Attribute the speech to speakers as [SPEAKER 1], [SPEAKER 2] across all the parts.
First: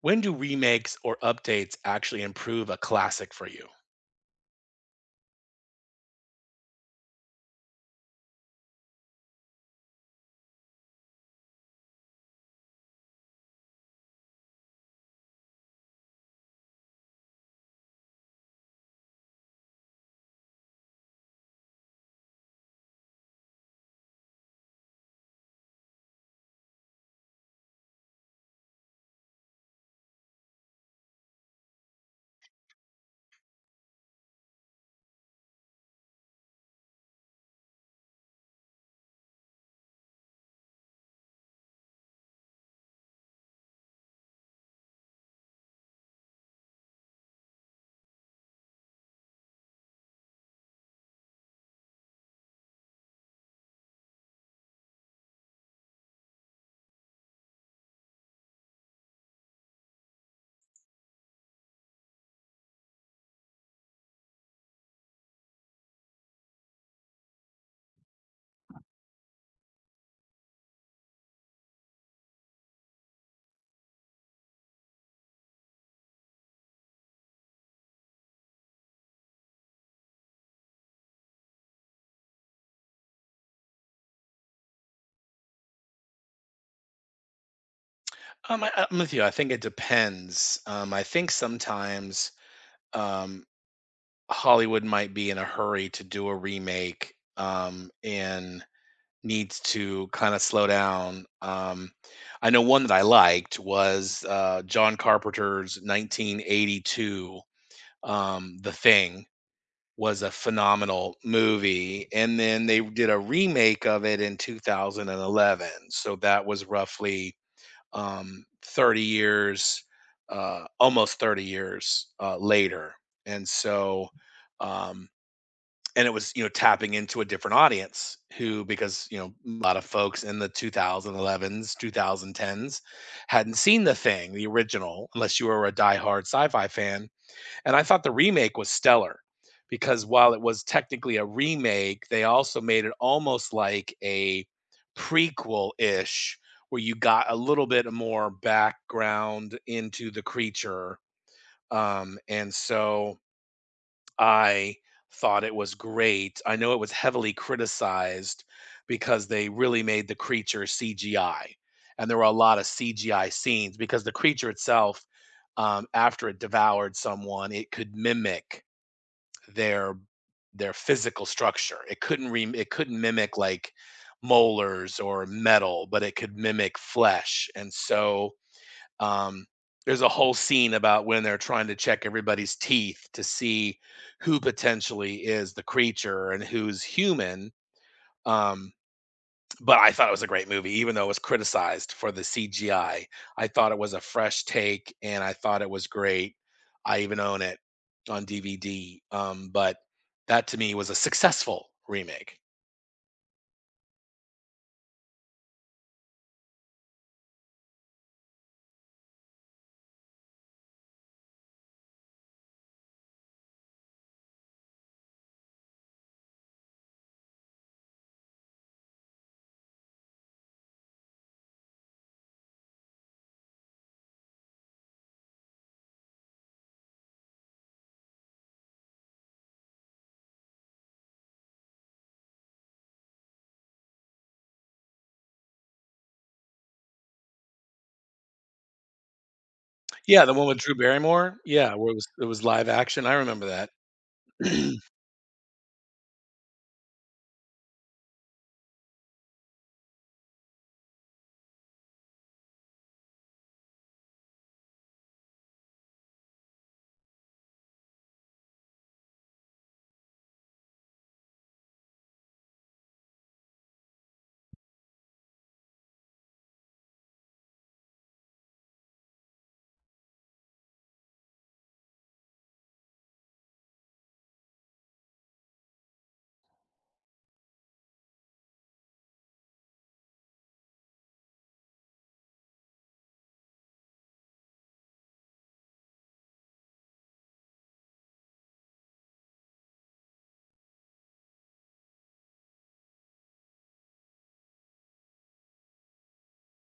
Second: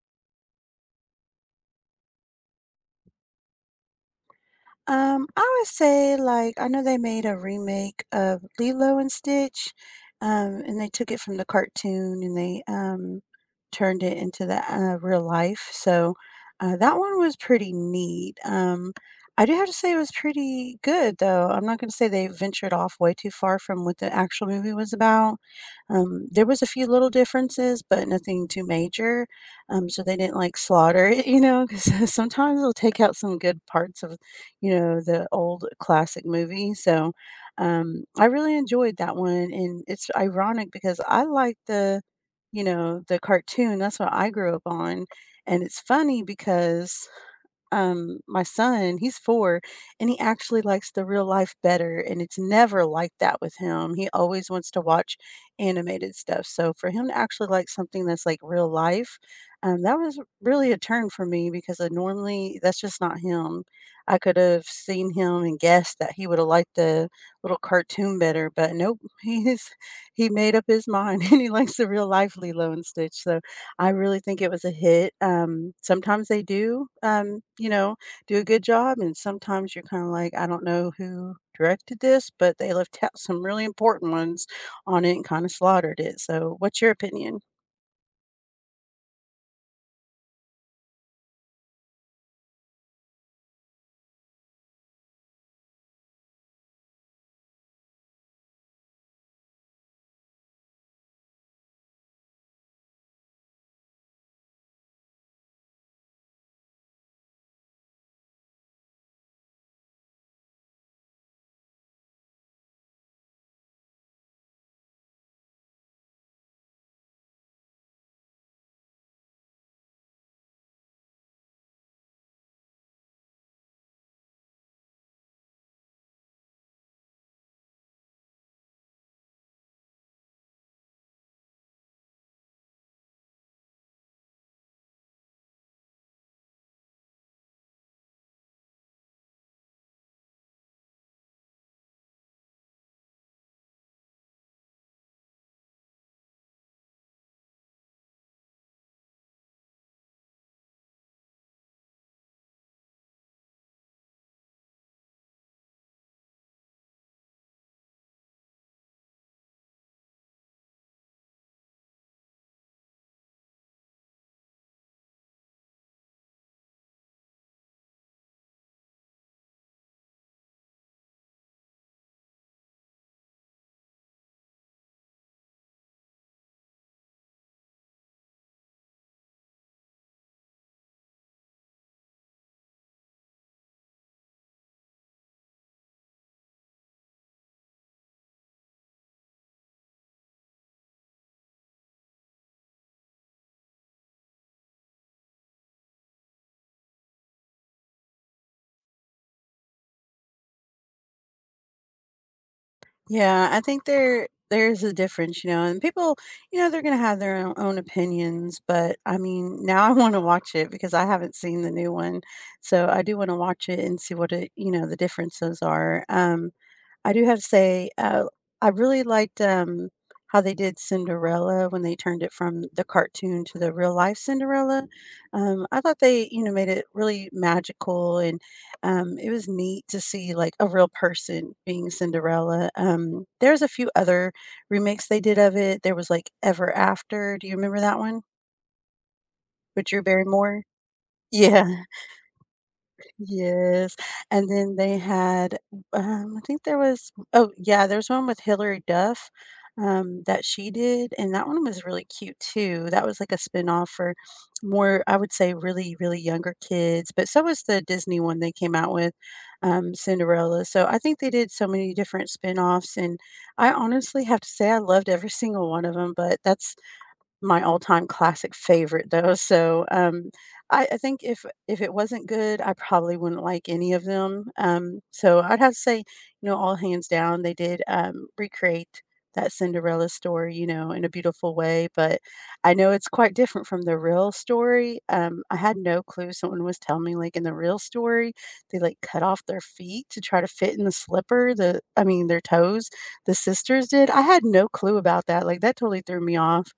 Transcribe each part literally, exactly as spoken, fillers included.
[SPEAKER 1] When do remakes or updates actually improve a classic for you?
[SPEAKER 2] Um, I would say, like, I know they made a remake of Lilo and Stitch, um, and they took it from the cartoon and they um, turned it into the uh, real life. So uh, that one was pretty neat. Um, I do have to say it was pretty good, though. I'm not going to say they ventured off way too far from what the actual movie was about. Um, there was a few little differences, but nothing too major. Um, so they didn't like slaughter it, you know, because sometimes they'll take out some good parts of you know, the old classic movie. So, um, I really enjoyed that one, and it's ironic because I like the, you know, the cartoon. That's what I grew up on, and it's funny because um, my son, he's four, and he actually likes the real life better, and it's never like that with him. He always wants to watch animated stuff. So for him to actually like something that's like real life, um, that was really a turn for me because I normally that's just not him. I could have seen him and guessed that he would have liked the little cartoon better, but nope, he's he made up his mind and he likes the real life Lilo and Stitch. So I really think it was a hit. Um, sometimes they do, um, you know, do a good job, and sometimes you're kinda like, "I don't know who directed this, but they left out some really important ones on it and kinda slaughtered it." So, what's your opinion?
[SPEAKER 1] Um, I, I'm with you. I think it depends. Um, I think sometimes um, Hollywood might be in a hurry to do a remake um, and needs to kind of slow down. Um, I know one that I liked was uh, John Carpenter's nineteen eighty-two um, The Thing. was a phenomenal movie, and then they did a remake of it in two thousand eleven, so that was roughly, um, thirty years, uh, almost thirty years, uh, later, and so, um and it was, you know, tapping into a different audience who because, you know, a lot of folks in the two thousand elevens, two thousand tens hadn't seen the thing, the original, unless you were a diehard sci-fi fan, and I thought the remake was stellar because while it was technically a remake, they also made it almost like a prequel-ish where you got a little bit more background into the creature. Um, and so I thought it was great. I know it was heavily criticized because they really made the creature C G I. And there were a lot of C G I scenes because the creature itself, um, after it devoured someone, it could mimic their their physical structure. It couldn't re it couldn't mimic like molars or metal, but it could mimic flesh. And so um, there's a whole scene about when they're trying to check everybody's teeth to see who potentially is the creature and who's human. Um, but I thought it was a great movie, even though it was criticized for the C G I. I I thought it was a fresh take, and I thought it was great. I even own it on D V D. Um, but that to me was a successful remake.
[SPEAKER 2] Yeah, I think there there's a difference, you know, and people, you know, they're gonna have their own own opinions, but, I mean, now I wanna watch it because I haven't seen the new one, so I do wanna watch it and see what it you know, the differences are. Um, I do have to say, uh, I really liked, um, how they did Cinderella when they turned it from the cartoon to the real life Cinderella. Um, I thought they, you know, made it really magical and, um, it was neat to see, like, a real person being Cinderella. Um, there's a few other remakes they did of it. There was, like, Ever After. Do you remember that one with Drew
[SPEAKER 1] Yeah, the one with
[SPEAKER 2] Barrymore?
[SPEAKER 1] Drew Barrymore. Yeah,
[SPEAKER 2] Yeah.
[SPEAKER 1] where it was it was live action. I remember that.
[SPEAKER 2] Yes, and then they had, um, I think there was oh, yeah, there's one with Hilary Duff, um, that she did, and that one was really cute too. That was like a spinoff for more, I would say, really, really younger kids, but so was the Disney one they came out with, um, Cinderella. So I think they did so many different spinoffs, and I honestly have to say I loved every single one of them. But that's my all-time classic favorite, though, so, um, I I think if if it wasn't good, I probably wouldn't like any of them, um, so I'd have to say, you know, all hands down, they did, um, recreate that Cinderella story, you know, in a beautiful way, but I know it's quite different from the real story, um, I had no clue someone was telling me, like, in the real story, they, like, cut off their feet to try to fit in the slipper, the I mean, their toes, the sisters did, I had no clue about that, like, that totally threw me off.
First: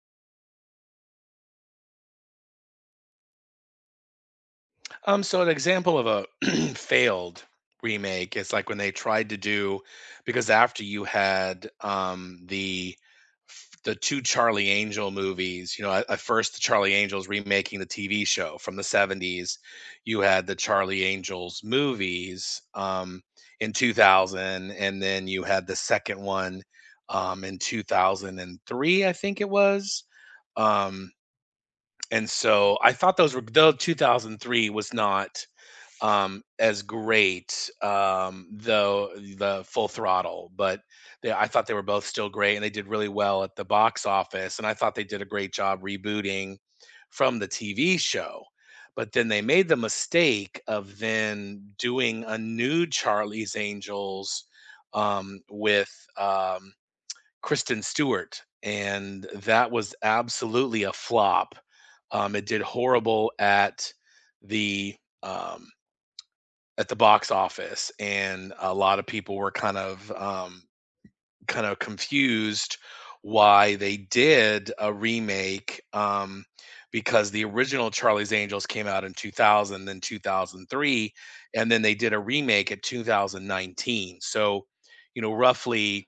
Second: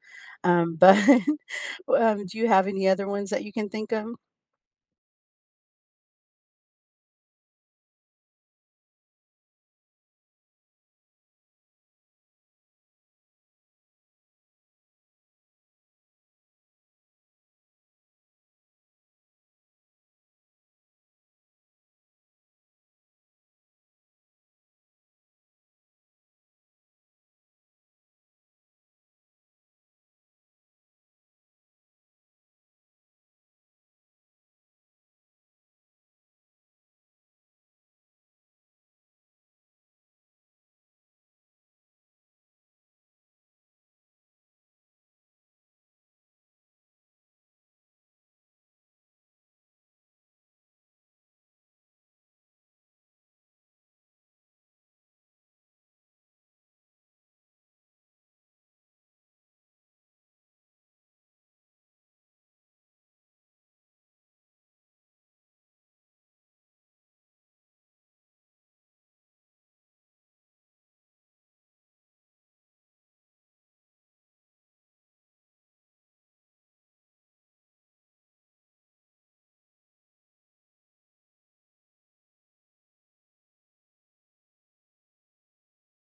[SPEAKER 2] Um, but, um, do you have any other ones that you can think of?
[SPEAKER 1] Um, so an example of a failed remake is like when they tried to do because after you had um the the two Charlie Angel movies, you know, at, at first the Charlie Angels remaking the T V show from the seventies, you had the Charlie Angels movies um in two thousand and then you had the second one um in two thousand three, I think it was. Um and so I thought those were though two thousand three was not um, as great, um, though the Full Throttle, but they, I thought they were both still great, and they did really well at the box office, and I thought they did a great job rebooting from the T V show. But then they made the mistake of then doing a new Charlie's Angels um, with um, Kristen Stewart, and that was absolutely a flop. Um, it did horrible at the um, at the box office, and a lot of people were kind of um, kind of confused why they did a remake um, because the original Charlie's Angels came out in two thousand, then two thousand three, and then they did a remake at twenty nineteen, so you know, roughly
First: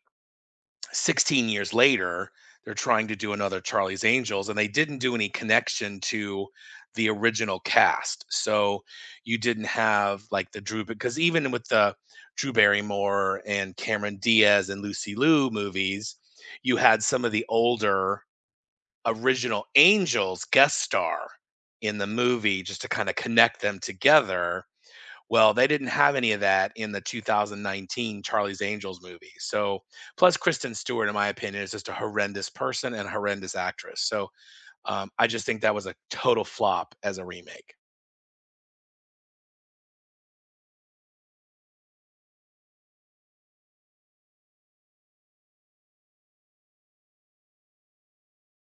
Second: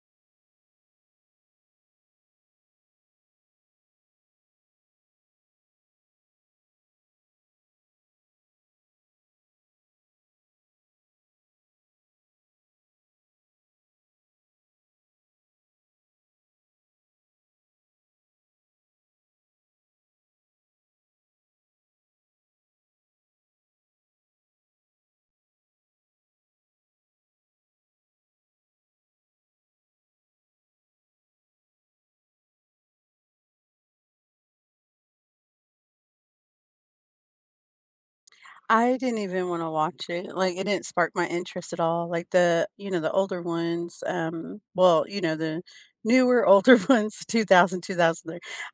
[SPEAKER 1] sixteen years later, they're trying to do another Charlie's Angels, and they didn't do any connection to the original cast. So you didn't have like the Drew, because even with the Drew Barrymore and Cameron Diaz and Lucy Liu movies, you had some of the older original Angels guest star in the movie just to kind of connect them together. Well, they didn't have any of that in the two thousand nineteen Charlie's Angels movie. So, plus Kristen Stewart, in my opinion, is just a horrendous person and a horrendous actress. So, um, I just think that was a total flop as a remake.
[SPEAKER 2] I didn't even wanna watch it, like, it didn't spark my interest at all, like, the you know, the older ones, um well, you know, the newer, older ones, two thousand,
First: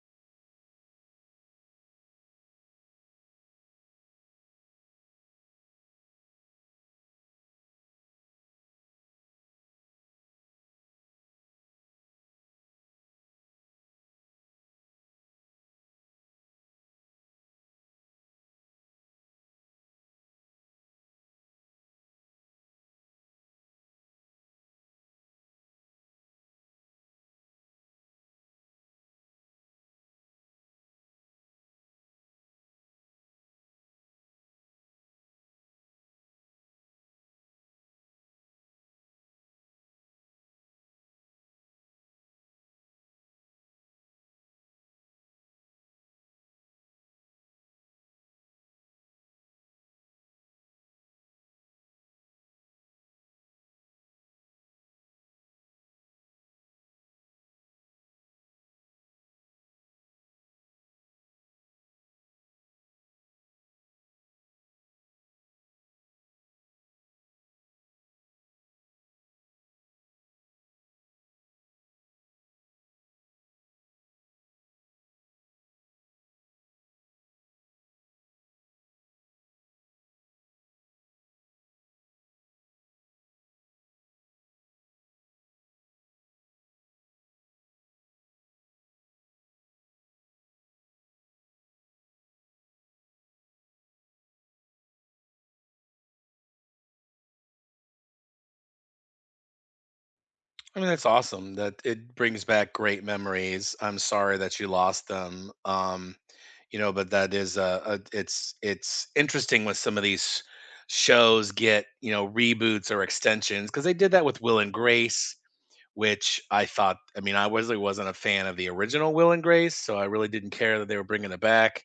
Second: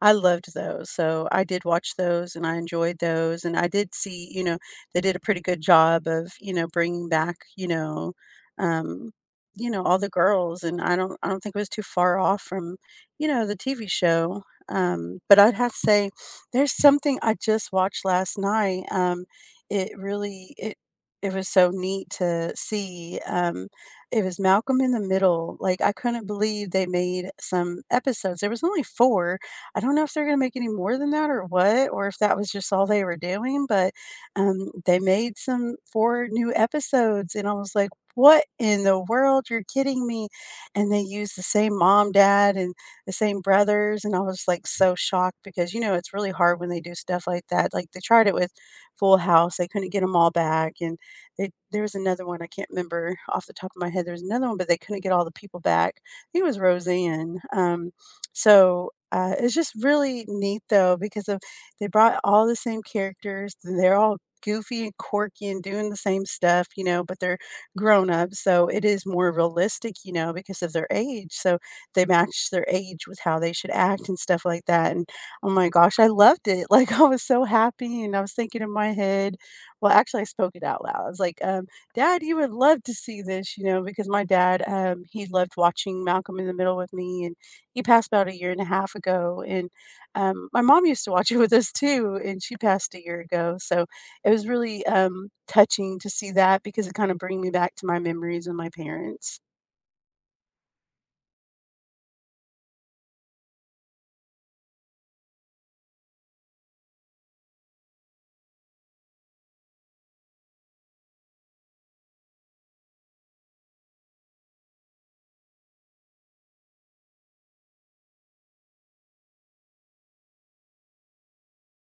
[SPEAKER 2] I loved those, so I did watch those, and I enjoyed those, and I did see, you know, they did a pretty good job of, you know, bringing back, you know, um, you know, all the girls, and I don't I don't think it was too far off from, you know, the T V show, um, but I'd have to say, there's something I just watched last night, um it really it it was so neat to see, um, it was Malcolm in the Middle, like, I couldn't believe they made some episodes, there was only four, I don't know if they're gonna make any more than that or what, or if that was just all they were doing, but, um, they made some four new episodes, and I was like, "What in the world? You're kidding me," and they used the same mom, dad, and the same brothers, and I was, like, so shocked because, you know, it's really hard when they do stuff like that, like, they tried it with Full House. They couldn't get get them all back, and they there was another one, I can't remember off the top of my head. There was another one, but they couldn't get all the people back. I think it was Roseanne. Um, so, uh, it's just really neat, though, because of they brought all the same characters, they're all goofy and quirky and doing the same stuff, you know, but they're grown up, so it is more realistic, you know, because of their age, so they match their age with how they should act and stuff like that, and oh my gosh, I loved it. Like, I was so happy, and I was thinking in my head well, actually, I spoke it out loud. I was like, um, "Dad, you would love to see this," you know, because my dad, um, he loved watching Malcolm in the Middle with me, and he passed about a year and a half ago, and, um, my mom used to watch it with us too, and she passed a year ago, so it was really, um, touching to see that because it kinda bring me back to my memories with my parents.
[SPEAKER 1] I mean, that's awesome that it brings back great memories. I'm sorry that you lost them. Um, you know, but that is uh, uh it's it's interesting when some of these shows get, you know, reboots or extensions because they did that with Will and Grace, which I thought, I mean, I wasn't wasn't a fan of the original Will and Grace, so I really didn't care that they were bringing it back.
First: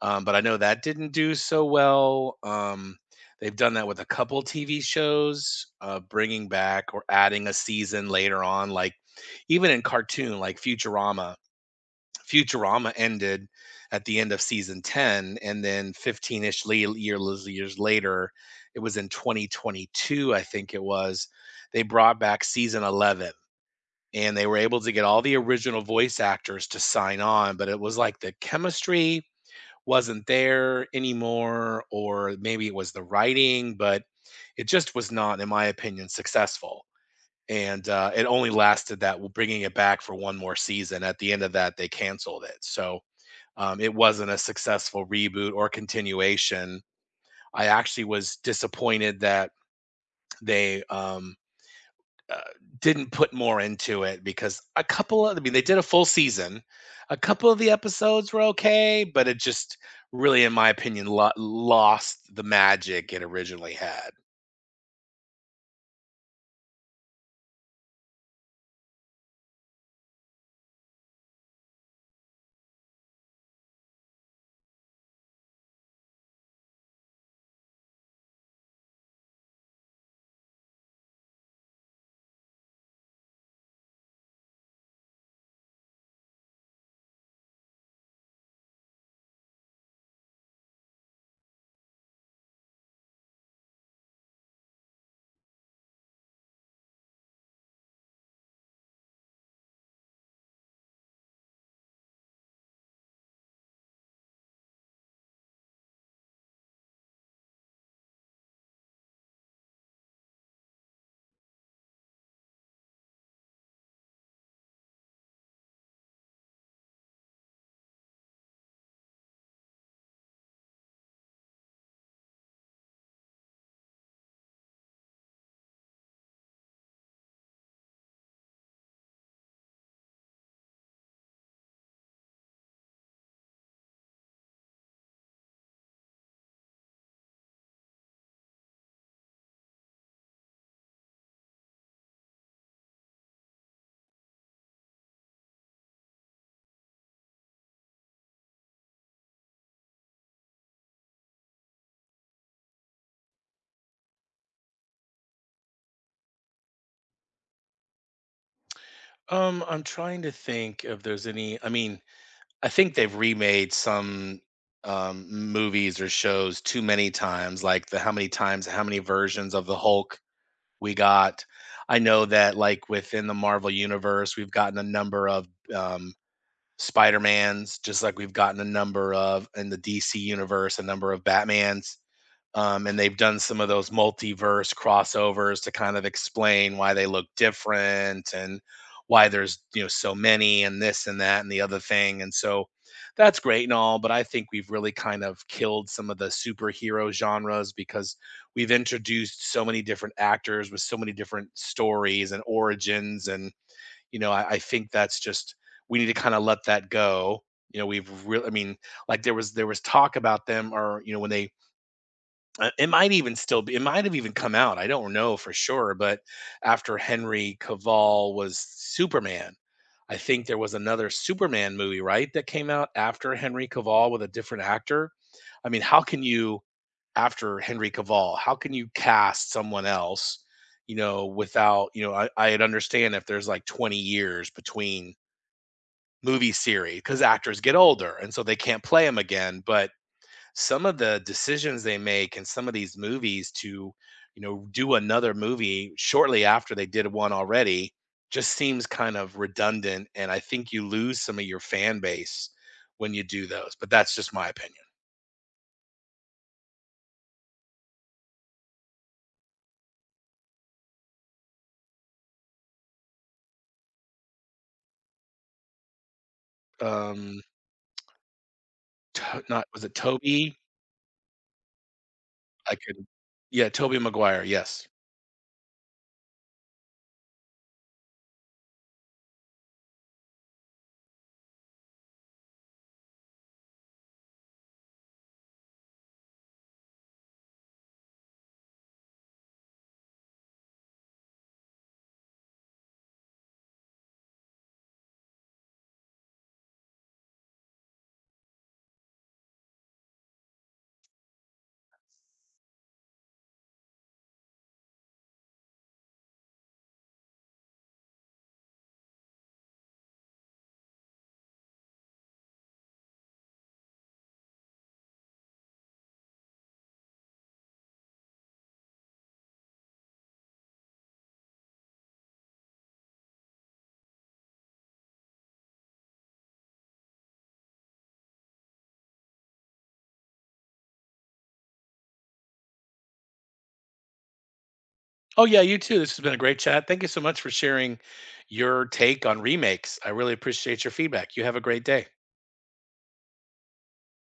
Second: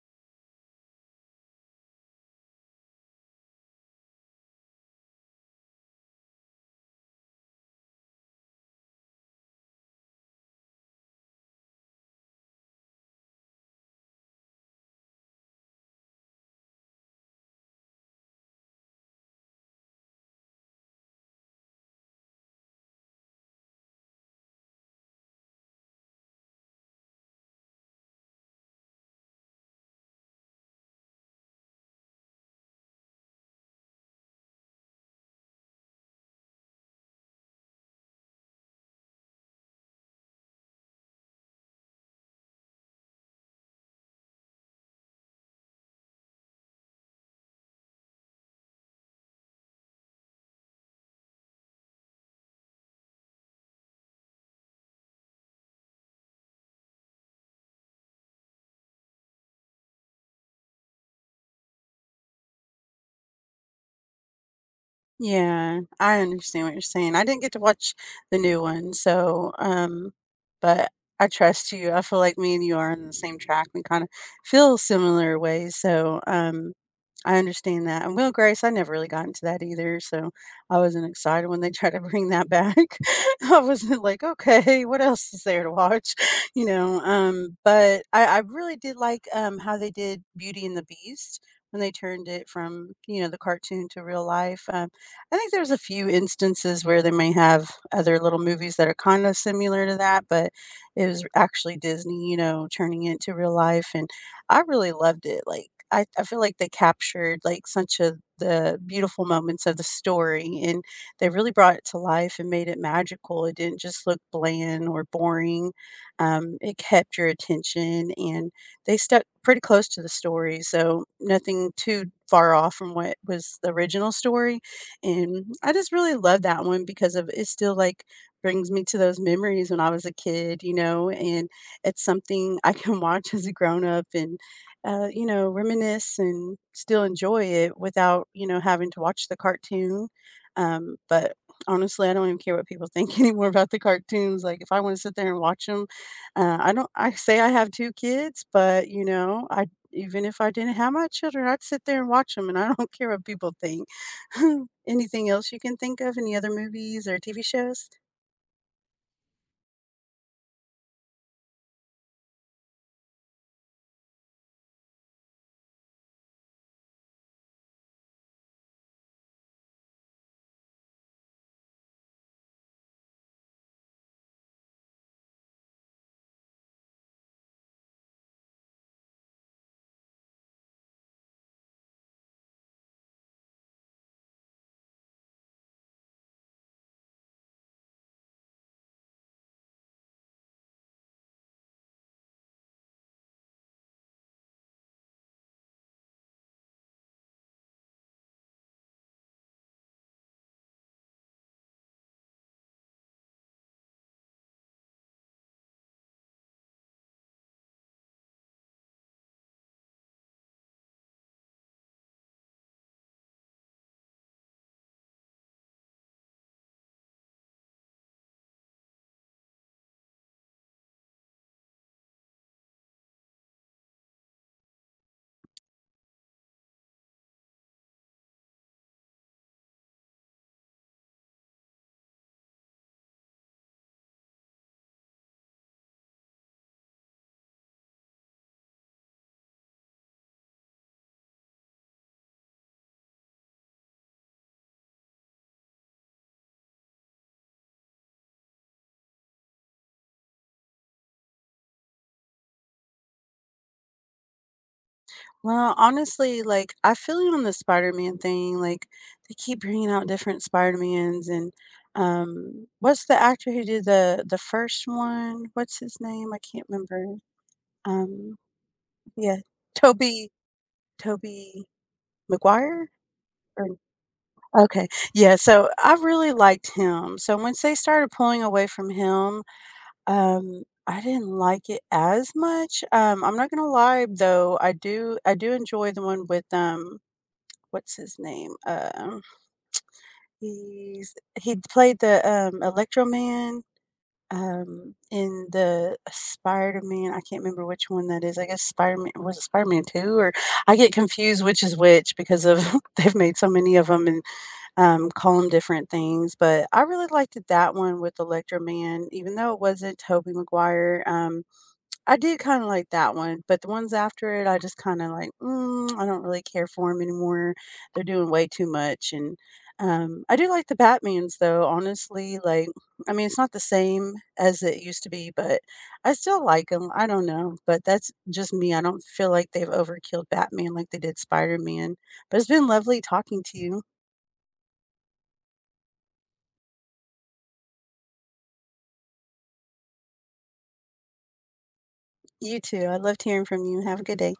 [SPEAKER 1] Um, but I know that didn't do so well. Um, they've done that with a couple T V shows, uh, bringing back or adding a season later on, like even in cartoon, like Futurama. Futurama ended at the end of season ten, and then fifteen ish years, years later, it was in twenty twenty-two, I think it was, they brought back season eleven, and they were able to get all the original voice actors to sign on, but it was like the chemistry wasn't there anymore, or maybe it was the writing, but it just was not, in my opinion, successful. And uh, it only lasted that, bringing it back for one more season. At the end of that, they canceled it. So um, it wasn't a successful reboot or continuation. I actually was disappointed that they um, uh, didn't put more into it because a couple of I mean, they did a full season. A couple of the episodes were okay, but it just really, in my opinion, lo- lost the magic it originally had.
[SPEAKER 2] Yeah, I understand what you're saying. I didn't get to watch the new one, so, um, but I trust you. I feel like me and you are on the same track. We kinda feel similar ways, so, um I understand that, and Will Grace, I never really got into that either, so I wasn't excited when they tried to bring that back. I wasn't like, "Okay, what else is there to watch?" You know, um, but I I really did like, um, how they did Beauty and the Beast when they turned it from, you know, the cartoon to real life, um, I think there's a few instances where they may have other little movies that are kinda similar to that, but it was actually Disney, you know, turning it to real life and I really loved it, like, I I feel like they captured, like, such a the beautiful moments of the story, and they really brought it to life and made it magical, it didn't just look bland or boring, um, it kept your attention, and they stuck pretty close to the story, so nothing too far off from what was the original story, and I just really love that one because of it still, like, brings me to those memories when I was a kid, you know, and it's something I can watch as a grown-up and uh, you know, reminisce and still enjoy it without, you know, having to watch the cartoon. Um, but honestly, I don't even care what people think anymore about the cartoons. Like, if I want to sit there and watch them, uh, I don't, I say I have two kids, but, you know, I, even if I didn't have my children, I'd sit there and watch them and I don't care what people think. Anything else you can think of? Any other movies or T V shows?
[SPEAKER 1] Um I'm trying to think if there's any. I mean, I think they've remade some um movies or shows too many times, like the how many times, how many versions of the Hulk we got. I know that like within the Marvel universe, we've gotten a number of um Spider-Mans, just like we've gotten a number of in the D C universe, a number of Batmans. Um, and they've done some of those multiverse crossovers to kind of explain why they look different and why there's, you know, so many and this and that and the other thing. And so that's great and all, but I think we've really kind of killed some of the superhero genres because we've introduced so many different actors with so many different stories and origins, and you know, I, I think that's just we need to kind of let that go. You know, we've really, I mean, like there was there was talk about them, or you know, when they uh, it might even still be it might have even come out. I don't know for sure, but after Henry Cavill was Superman, I think there was another Superman movie, right, that came out after Henry Cavill with a different actor. I mean, how can you after Henry Cavill, how can you cast someone else, you know, without, you know, I, I'd understand if there's like twenty years between movie series because actors get older and so they can't play them again. But some of the decisions they make in some of these movies to, you know, do another movie shortly after they did one already just seems kind of redundant, and I think you lose some of your fan base when you do those, but that's just my opinion.
[SPEAKER 2] Well, honestly, like, I feel you on the Spider-Man thing, like, they keep bringing out different Spider-Mans and, um, what's the actor who did the the first one? What's his name? I can't remember.
[SPEAKER 1] um
[SPEAKER 2] Um, yeah,
[SPEAKER 1] to- not, was it
[SPEAKER 2] Toby,
[SPEAKER 1] Toby
[SPEAKER 2] Toby
[SPEAKER 1] I
[SPEAKER 2] McGuire.
[SPEAKER 1] could
[SPEAKER 2] Or
[SPEAKER 1] yeah, Toby Maguire,
[SPEAKER 2] okay,
[SPEAKER 1] yes.
[SPEAKER 2] yeah, so I really liked him, so once they started pulling away from him, um, I didn't like it as much, um, I'm not gonna lie, though, I do I do enjoy the one with, um what's his name? Um, he's he played the, um, Electro Man, um, in the Spider-Man I can't remember which one that is, I guess Spider-Man was it Spider-Man two or I get confused which is which because of they've made so many of them and, um, call them different things, but I really liked that one with Electro Man, even though it wasn't Tobey Maguire, um I did kinda like that one, but the ones after it, I just kinda like, "Mm, I don't really care for them anymore. They're doing way too much," and, um, I do like the Batmans, though, honestly, like, I mean, it's not the same as it used to be, but I still like them. I don't know, but that's just me. I don't feel like they've overkilled Batman like they did Spider-Man, but it's been lovely talking to you.
[SPEAKER 1] Oh yeah, you too. This has been a great chat. Thank you so much for sharing your take on remakes. I really appreciate your feedback. You have a great day.
[SPEAKER 2] You too. I loved hearing from you. Have a good day.